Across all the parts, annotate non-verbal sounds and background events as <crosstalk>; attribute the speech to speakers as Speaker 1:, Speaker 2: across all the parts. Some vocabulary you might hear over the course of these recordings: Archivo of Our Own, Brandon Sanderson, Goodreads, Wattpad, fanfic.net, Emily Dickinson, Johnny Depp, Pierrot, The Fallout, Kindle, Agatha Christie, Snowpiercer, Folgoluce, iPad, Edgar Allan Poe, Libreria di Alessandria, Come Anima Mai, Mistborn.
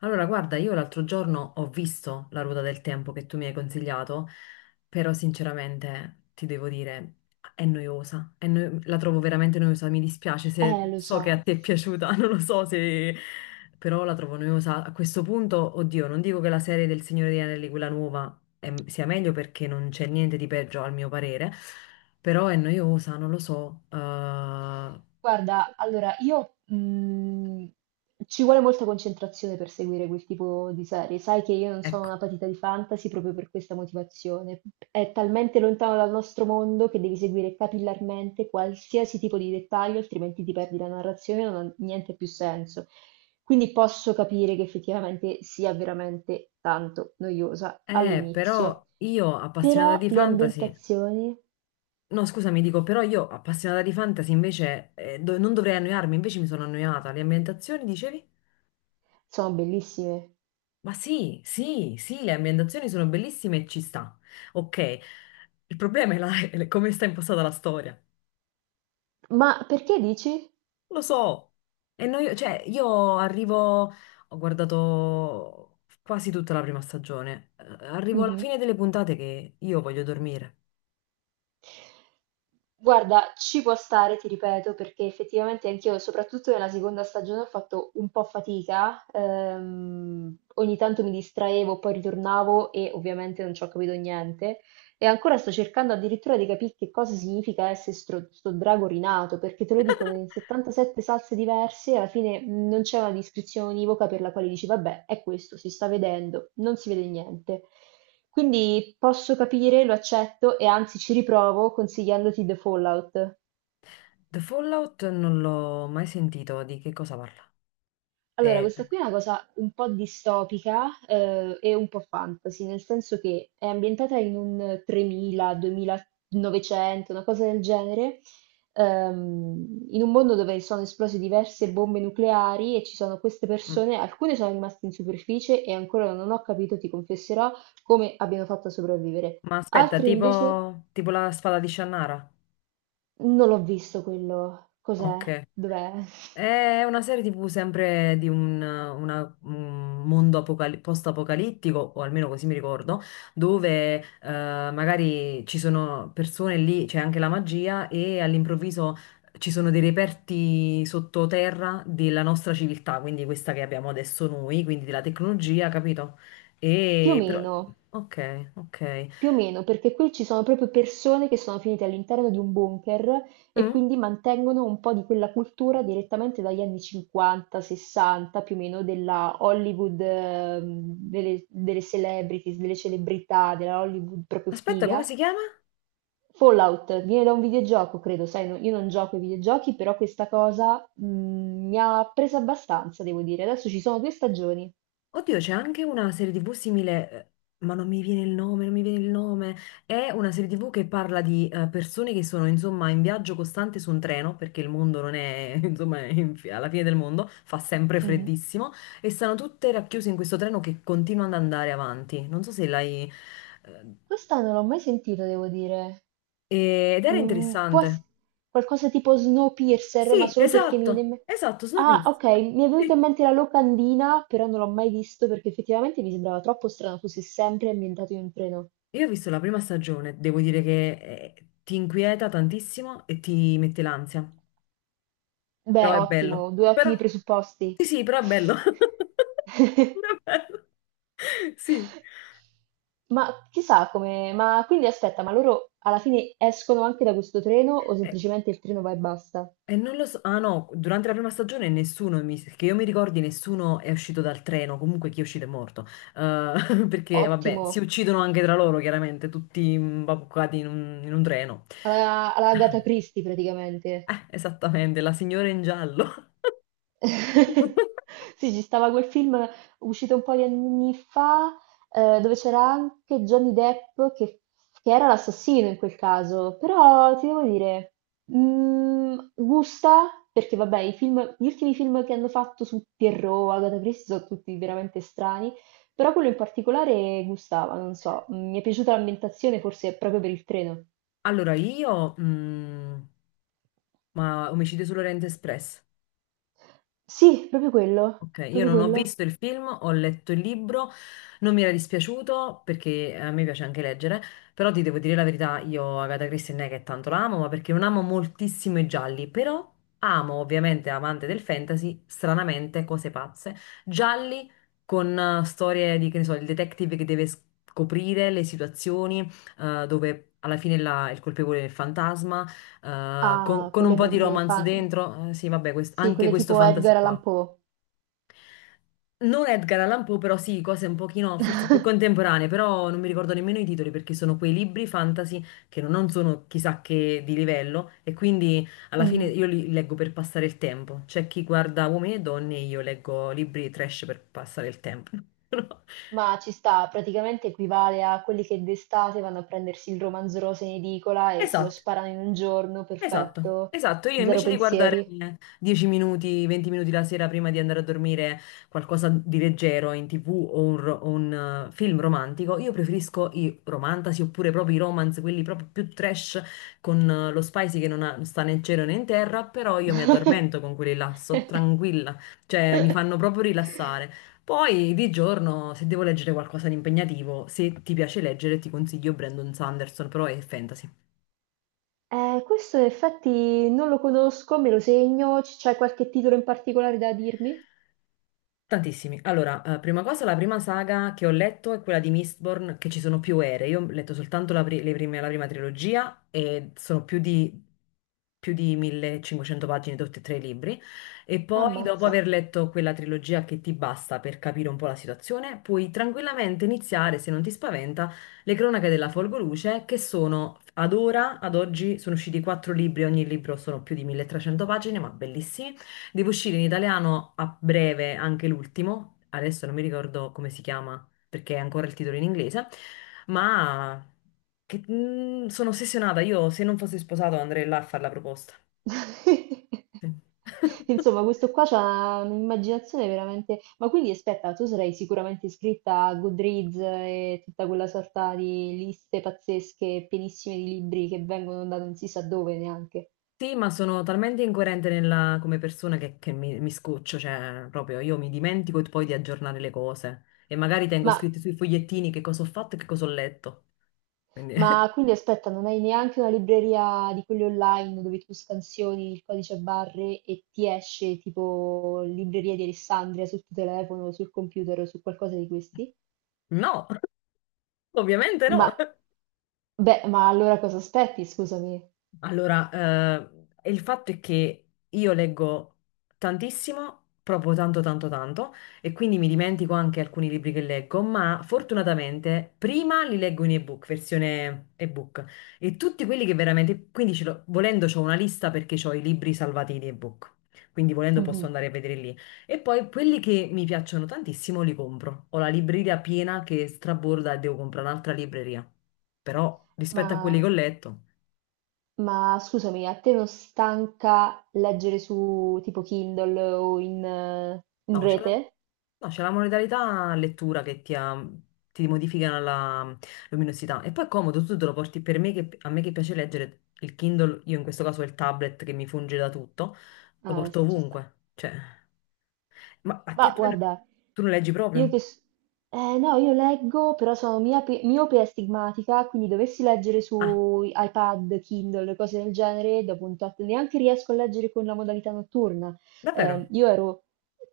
Speaker 1: Allora, guarda, io l'altro giorno ho visto La Ruota del Tempo che tu mi hai consigliato, però sinceramente ti devo dire, è noiosa, la trovo veramente noiosa, mi dispiace, se
Speaker 2: Lo
Speaker 1: so che a
Speaker 2: so.
Speaker 1: te è piaciuta, <laughs> non lo so se... però la trovo noiosa. A questo punto, oddio, non dico che la serie del Signore degli Anelli, quella nuova, sia meglio, perché non c'è niente di peggio al mio parere, però è noiosa, non lo so.
Speaker 2: Guarda, allora io ci vuole molta concentrazione per seguire quel tipo di serie. Sai che io non sono una
Speaker 1: Ecco,
Speaker 2: patita di fantasy proprio per questa motivazione. È talmente lontano dal nostro mondo che devi seguire capillarmente qualsiasi tipo di dettaglio, altrimenti ti perdi la narrazione e non ha niente più senso. Quindi posso capire che effettivamente sia veramente tanto noiosa
Speaker 1: però
Speaker 2: all'inizio.
Speaker 1: io appassionata
Speaker 2: Però
Speaker 1: di
Speaker 2: le
Speaker 1: fantasy.
Speaker 2: ambientazioni
Speaker 1: No, scusami, dico, però io appassionata di fantasy invece non dovrei annoiarmi, invece mi sono annoiata. Le ambientazioni, dicevi?
Speaker 2: sono bellissime.
Speaker 1: Ma sì, sì, sì, le ambientazioni sono bellissime e ci sta. Ok, il problema è, <laughs> è come sta impostata la storia.
Speaker 2: Ma perché dici?
Speaker 1: Lo so. Cioè, io arrivo, ho guardato quasi tutta la prima stagione, eh, arrivo alla
Speaker 2: Mhm.
Speaker 1: fine delle puntate che io voglio dormire.
Speaker 2: Guarda, ci può stare, ti ripeto, perché effettivamente anch'io, soprattutto nella seconda stagione, ho fatto un po' fatica. Ogni tanto mi distraevo, poi ritornavo e ovviamente non ci ho capito niente. E ancora sto cercando addirittura di capire che cosa significa essere sto drago rinato, perché te lo dicono in 77 salse diverse, e alla fine non c'è una descrizione univoca per la quale dici, vabbè, è questo, si sta vedendo, non si vede niente. Quindi posso capire, lo accetto e anzi ci riprovo consigliandoti The Fallout.
Speaker 1: The Fallout non l'ho mai sentito, di che cosa parla?
Speaker 2: Allora,
Speaker 1: Eh,
Speaker 2: questa qui è una cosa un po' distopica, e un po' fantasy, nel senso che è ambientata in un 3000, 2900, una cosa del genere, in un mondo dove sono esplose diverse bombe nucleari e ci sono queste persone, alcune sono rimaste in superficie e ancora non ho capito, ti confesserò, come abbiano fatto a sopravvivere.
Speaker 1: Ma aspetta,
Speaker 2: Altre invece
Speaker 1: tipo la spada di Shannara?
Speaker 2: non l'ho visto quello, cos'è,
Speaker 1: Ok.
Speaker 2: dov'è? <laughs>
Speaker 1: È una serie TV sempre di un mondo post-apocalittico, o almeno così mi ricordo, dove magari ci sono persone lì, c'è anche la magia, e all'improvviso ci sono dei reperti sottoterra della nostra civiltà, quindi questa che abbiamo adesso noi, quindi della tecnologia, capito?
Speaker 2: Più o
Speaker 1: E però...
Speaker 2: meno.
Speaker 1: Ok, ok.
Speaker 2: Più o meno, perché qui ci sono proprio persone che sono finite all'interno di un bunker e
Speaker 1: Mm?
Speaker 2: quindi mantengono un po' di quella cultura direttamente dagli anni 50, 60, più o meno della Hollywood, delle celebrities, delle celebrità, della Hollywood proprio
Speaker 1: Aspetta, come
Speaker 2: figa.
Speaker 1: si chiama?
Speaker 2: Fallout viene da un videogioco, credo, sai, no- io non gioco ai videogiochi, però questa cosa mi ha presa abbastanza, devo dire. Adesso ci sono due stagioni.
Speaker 1: Oddio, c'è anche una serie TV simile, ma non mi viene il nome, non mi viene il nome. È una serie TV che parla di persone che sono, insomma, in viaggio costante su un treno, perché il mondo non è, <laughs> insomma, è alla fine del mondo, fa sempre
Speaker 2: Mhm.
Speaker 1: freddissimo, e stanno tutte racchiuse in questo treno che continua ad andare avanti. Non so se l'hai... eh,
Speaker 2: Questa non l'ho mai sentita, devo dire.
Speaker 1: ed era
Speaker 2: Mm, può
Speaker 1: interessante.
Speaker 2: ess- qualcosa tipo Snowpiercer, ma
Speaker 1: Sì,
Speaker 2: solo perché mi viene
Speaker 1: esatto,
Speaker 2: in me-
Speaker 1: esatto,
Speaker 2: Ah,
Speaker 1: Snowpiercer.
Speaker 2: ok, mi è venuta in
Speaker 1: Sì.
Speaker 2: mente la locandina, però non l'ho mai visto perché effettivamente mi sembrava troppo strano fosse sempre ambientato in un treno.
Speaker 1: Io ho visto la prima stagione, devo dire che eh, ti inquieta tantissimo e ti mette l'ansia. Però
Speaker 2: Beh,
Speaker 1: è bello.
Speaker 2: ottimo, due
Speaker 1: Però,
Speaker 2: ottimi presupposti.
Speaker 1: sì, sì, però è bello. <laughs>
Speaker 2: <laughs>
Speaker 1: Però è bello. Sì.
Speaker 2: Ma chissà come... Ma quindi aspetta, ma loro alla fine escono anche da questo treno o
Speaker 1: E,
Speaker 2: semplicemente il treno va e basta?
Speaker 1: e non lo so. Ah no, durante la prima stagione nessuno, che io mi ricordi, nessuno è uscito dal treno. Comunque chi è uscito è morto. <laughs> Perché, vabbè, si
Speaker 2: Ottimo,
Speaker 1: uccidono anche tra loro, chiaramente, tutti imbabuccati in un treno.
Speaker 2: alla Agatha Christie praticamente.
Speaker 1: Esattamente, la signora in giallo.
Speaker 2: <laughs>
Speaker 1: <laughs>
Speaker 2: Sì, ci stava quel film uscito un po' di anni fa, dove c'era anche Johnny Depp che era l'assassino in quel caso, però ti devo dire, gusta, perché vabbè, gli ultimi film che hanno fatto su Pierrot, Agatha Christie, sono tutti veramente strani, però quello in particolare gustava, non so, mi è piaciuta l'ambientazione forse proprio per il treno.
Speaker 1: Allora, io... mm, ma Omicidio sull'Oriente Express.
Speaker 2: Sì, proprio quello,
Speaker 1: Ok, io
Speaker 2: proprio
Speaker 1: non ho
Speaker 2: quello.
Speaker 1: visto il film, ho letto il libro, non mi era dispiaciuto perché a me piace anche leggere, però ti devo dire la verità, io Agatha Christie non è che tanto la amo, ma perché non amo moltissimo i gialli, però amo ovviamente, amante del fantasy, stranamente, cose pazze, gialli con storie di, che ne so, il detective che deve scoprire le situazioni, dove alla fine il colpevole è il fantasma,
Speaker 2: Ah,
Speaker 1: con un po' di romance dentro. Sì vabbè,
Speaker 2: sì,
Speaker 1: anche
Speaker 2: quelle
Speaker 1: questo
Speaker 2: tipo
Speaker 1: fantasy
Speaker 2: Edgar
Speaker 1: qua.
Speaker 2: Allan Poe.
Speaker 1: Non Edgar Allan Poe, però sì, cose un pochino forse più
Speaker 2: <laughs>
Speaker 1: contemporanee, però non mi ricordo nemmeno i titoli, perché sono quei libri fantasy che non sono chissà che di livello, e quindi alla fine
Speaker 2: Mhm.
Speaker 1: io li leggo per passare il tempo. C'è chi guarda Uomini e Donne, io leggo libri trash per passare il tempo. <laughs>
Speaker 2: Ma ci sta, praticamente equivale a quelli che d'estate vanno a prendersi il romanzo rosa in edicola e se lo
Speaker 1: Esatto.
Speaker 2: sparano in un giorno,
Speaker 1: Esatto,
Speaker 2: perfetto,
Speaker 1: esatto. Io
Speaker 2: zero
Speaker 1: invece di guardare
Speaker 2: pensieri.
Speaker 1: 10 minuti, 20 minuti la sera prima di andare a dormire qualcosa di leggero in TV o un film romantico, io preferisco i romantasi oppure proprio i romance, quelli proprio più trash con lo spicy che non sta né in cielo né in terra, però io mi addormento
Speaker 2: <laughs>
Speaker 1: con quelli là, sto tranquilla, cioè mi fanno proprio rilassare. Poi di giorno, se devo leggere qualcosa di impegnativo, se ti piace leggere, ti consiglio Brandon Sanderson, però è fantasy.
Speaker 2: Questo in effetti non lo conosco, me lo segno, c'è qualche titolo in particolare da dirmi?
Speaker 1: Tantissimi. Allora, prima cosa, la prima saga che ho letto è quella di Mistborn, che ci sono più ere. Io ho letto soltanto la prima trilogia e sono più di 1.500 pagine tutti e tre i libri. E poi, dopo
Speaker 2: Ammazza.
Speaker 1: aver letto quella trilogia che ti basta per capire un po' la situazione, puoi tranquillamente iniziare, se non ti spaventa, Le Cronache della Folgoluce, che sono ad oggi, sono usciti quattro libri, ogni libro sono più di 1.300 pagine, ma bellissimi. Deve uscire in italiano a breve anche l'ultimo, adesso non mi ricordo come si chiama perché è ancora il titolo in inglese, ma mm, sono ossessionata, io se non fossi sposato andrei là a fare la proposta.
Speaker 2: <laughs>
Speaker 1: Sì, <laughs>
Speaker 2: Insomma, questo qua c'ha un'immaginazione veramente... Ma quindi aspetta, tu sarai sicuramente iscritta a Goodreads e tutta quella sorta di liste pazzesche, pienissime di libri che vengono da non si sa dove neanche.
Speaker 1: sì, ma sono talmente incoerente come persona che mi scoccio, cioè proprio io mi dimentico poi di aggiornare le cose e magari tengo
Speaker 2: Ma,
Speaker 1: scritti sui fogliettini che cosa ho fatto e che cosa ho letto. Quindi
Speaker 2: ma quindi
Speaker 1: <laughs>
Speaker 2: aspetta, non hai neanche una libreria di quelli online dove tu scansioni il codice a barre e ti esce tipo Libreria di Alessandria sul tuo telefono, sul computer o su qualcosa di questi?
Speaker 1: no, <laughs> ovviamente
Speaker 2: Ma,
Speaker 1: no.
Speaker 2: beh, allora cosa aspetti, scusami?
Speaker 1: Allora, il fatto è che io leggo tantissimo, proprio tanto, tanto, tanto, e quindi mi dimentico anche alcuni libri che leggo, ma fortunatamente prima li leggo in ebook, versione ebook, e tutti quelli che veramente, quindi volendo ho una lista perché ho i libri salvati in ebook, quindi volendo posso
Speaker 2: Mhm.
Speaker 1: andare a vedere lì. E poi quelli che mi piacciono tantissimo li compro. Ho la libreria piena che straborda e devo comprare un'altra libreria, però rispetto a quelli che
Speaker 2: Ma,
Speaker 1: ho letto...
Speaker 2: ma scusami, a te non stanca leggere su tipo Kindle o in, in
Speaker 1: No, c'è la,
Speaker 2: rete?
Speaker 1: no, c'è la modalità lettura che ti modifica la luminosità. E poi è comodo, tu te lo porti, per me che, a me che piace leggere, il Kindle, io in questo caso ho il tablet che mi funge da tutto, lo
Speaker 2: Ah,
Speaker 1: porto
Speaker 2: sì, ci sta.
Speaker 1: ovunque. Cioè, ma a te
Speaker 2: Ma
Speaker 1: tu,
Speaker 2: guarda,
Speaker 1: tu non leggi
Speaker 2: io
Speaker 1: proprio?
Speaker 2: che... s- eh, no, io leggo, però sono miope, e astigmatica, quindi dovessi leggere
Speaker 1: Ah,
Speaker 2: su iPad, Kindle, cose del genere, dopo un tot neanche riesco a leggere con la modalità notturna. Eh,
Speaker 1: davvero?
Speaker 2: io ero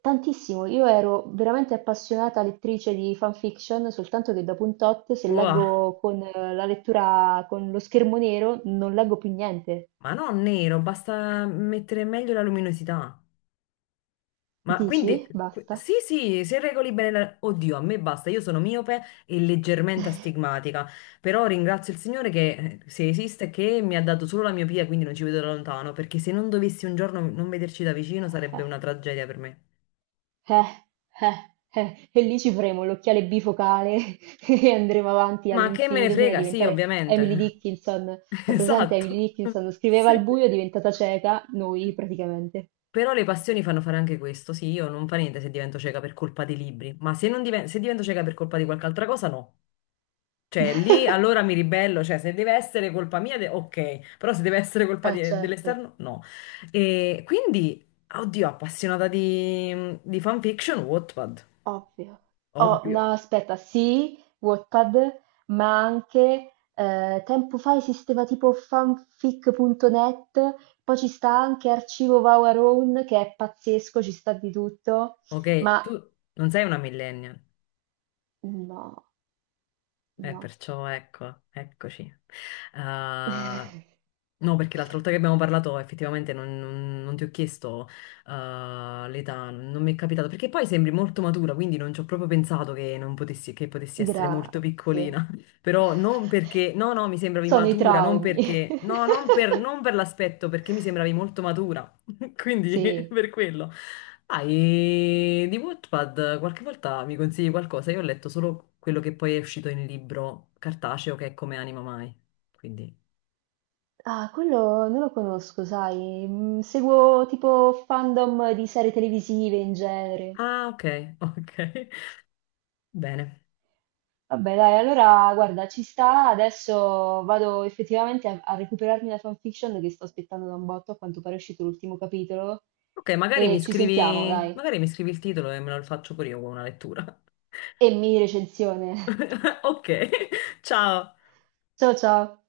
Speaker 2: io ero veramente appassionata lettrice di fanfiction, soltanto che dopo un tot, se
Speaker 1: Wow.
Speaker 2: leggo con la lettura con lo schermo nero, non leggo più niente.
Speaker 1: Ma no, nero, basta mettere meglio la luminosità. Ma quindi,
Speaker 2: Dici? Basta.
Speaker 1: sì, sì, se regoli bene, oddio, a me basta, io sono miope e leggermente astigmatica, però ringrazio il Signore, che, se esiste, che mi ha dato solo la miopia, quindi non ci vedo da lontano, perché se non dovessi un giorno non vederci da vicino sarebbe una
Speaker 2: <laughs>
Speaker 1: tragedia per me.
Speaker 2: Eh, eh, e lì ci faremo l'occhiale bifocale <laughs> e andremo avanti
Speaker 1: Ma che me ne
Speaker 2: all'infinito fino a
Speaker 1: frega, sì,
Speaker 2: diventare Emily
Speaker 1: ovviamente.
Speaker 2: Dickinson.
Speaker 1: <laughs>
Speaker 2: La presente Emily
Speaker 1: Esatto. <laughs>
Speaker 2: Dickinson scriveva al
Speaker 1: Sì.
Speaker 2: buio, è diventata cieca, noi praticamente.
Speaker 1: Però le passioni fanno fare anche questo, sì, io non fa niente se divento cieca per colpa dei libri, ma se divento cieca per colpa di qualche altra cosa, no. Cioè, lì
Speaker 2: <laughs>
Speaker 1: allora mi ribello, cioè se deve essere colpa mia, ok, però se deve essere colpa
Speaker 2: Certo,
Speaker 1: dell'esterno, no. E quindi, oddio, appassionata di fanfiction, Wattpad,
Speaker 2: ovvio. Oh,
Speaker 1: ovvio.
Speaker 2: no, aspetta, sì, Wattpad, ma anche tempo fa esisteva tipo fanfic.net, poi ci sta anche Archivo of Our Own, che è pazzesco, ci sta di tutto,
Speaker 1: Ok,
Speaker 2: ma
Speaker 1: tu non sei una millennial.
Speaker 2: no. No.
Speaker 1: Perciò ecco, eccoci. Ah,
Speaker 2: <laughs>
Speaker 1: no, perché l'altra volta che abbiamo parlato effettivamente non ti ho chiesto ah, l'età, non mi è capitato, perché poi sembri molto matura, quindi non ci ho proprio pensato che non potessi, che potessi essere molto
Speaker 2: Grazie.
Speaker 1: piccolina. <laughs> Però non perché, no, no, mi sembravi
Speaker 2: Sono i
Speaker 1: matura, non
Speaker 2: traumi.
Speaker 1: perché, no,
Speaker 2: <laughs>
Speaker 1: non per l'aspetto, perché mi sembravi molto matura. Quindi <laughs>
Speaker 2: Sì.
Speaker 1: per quello. Ah, e di Wattpad qualche volta mi consigli qualcosa? Io ho letto solo quello che poi è uscito in libro cartaceo che è Come Anima Mai. Quindi.
Speaker 2: Ah, quello non lo conosco, sai. Seguo tipo fandom di serie televisive in genere.
Speaker 1: Ah, ok, ok. <laughs> Bene.
Speaker 2: Vabbè, dai, allora guarda, ci sta. Adesso vado effettivamente a recuperarmi la fanfiction che sto aspettando da un botto. A quanto pare è uscito l'ultimo capitolo.
Speaker 1: Ok,
Speaker 2: E ci sentiamo, dai.
Speaker 1: magari mi scrivi il titolo e me lo faccio pure io con una lettura.
Speaker 2: E mini recensione.
Speaker 1: <laughs> Ok, <laughs> ciao.
Speaker 2: <laughs> Ciao ciao.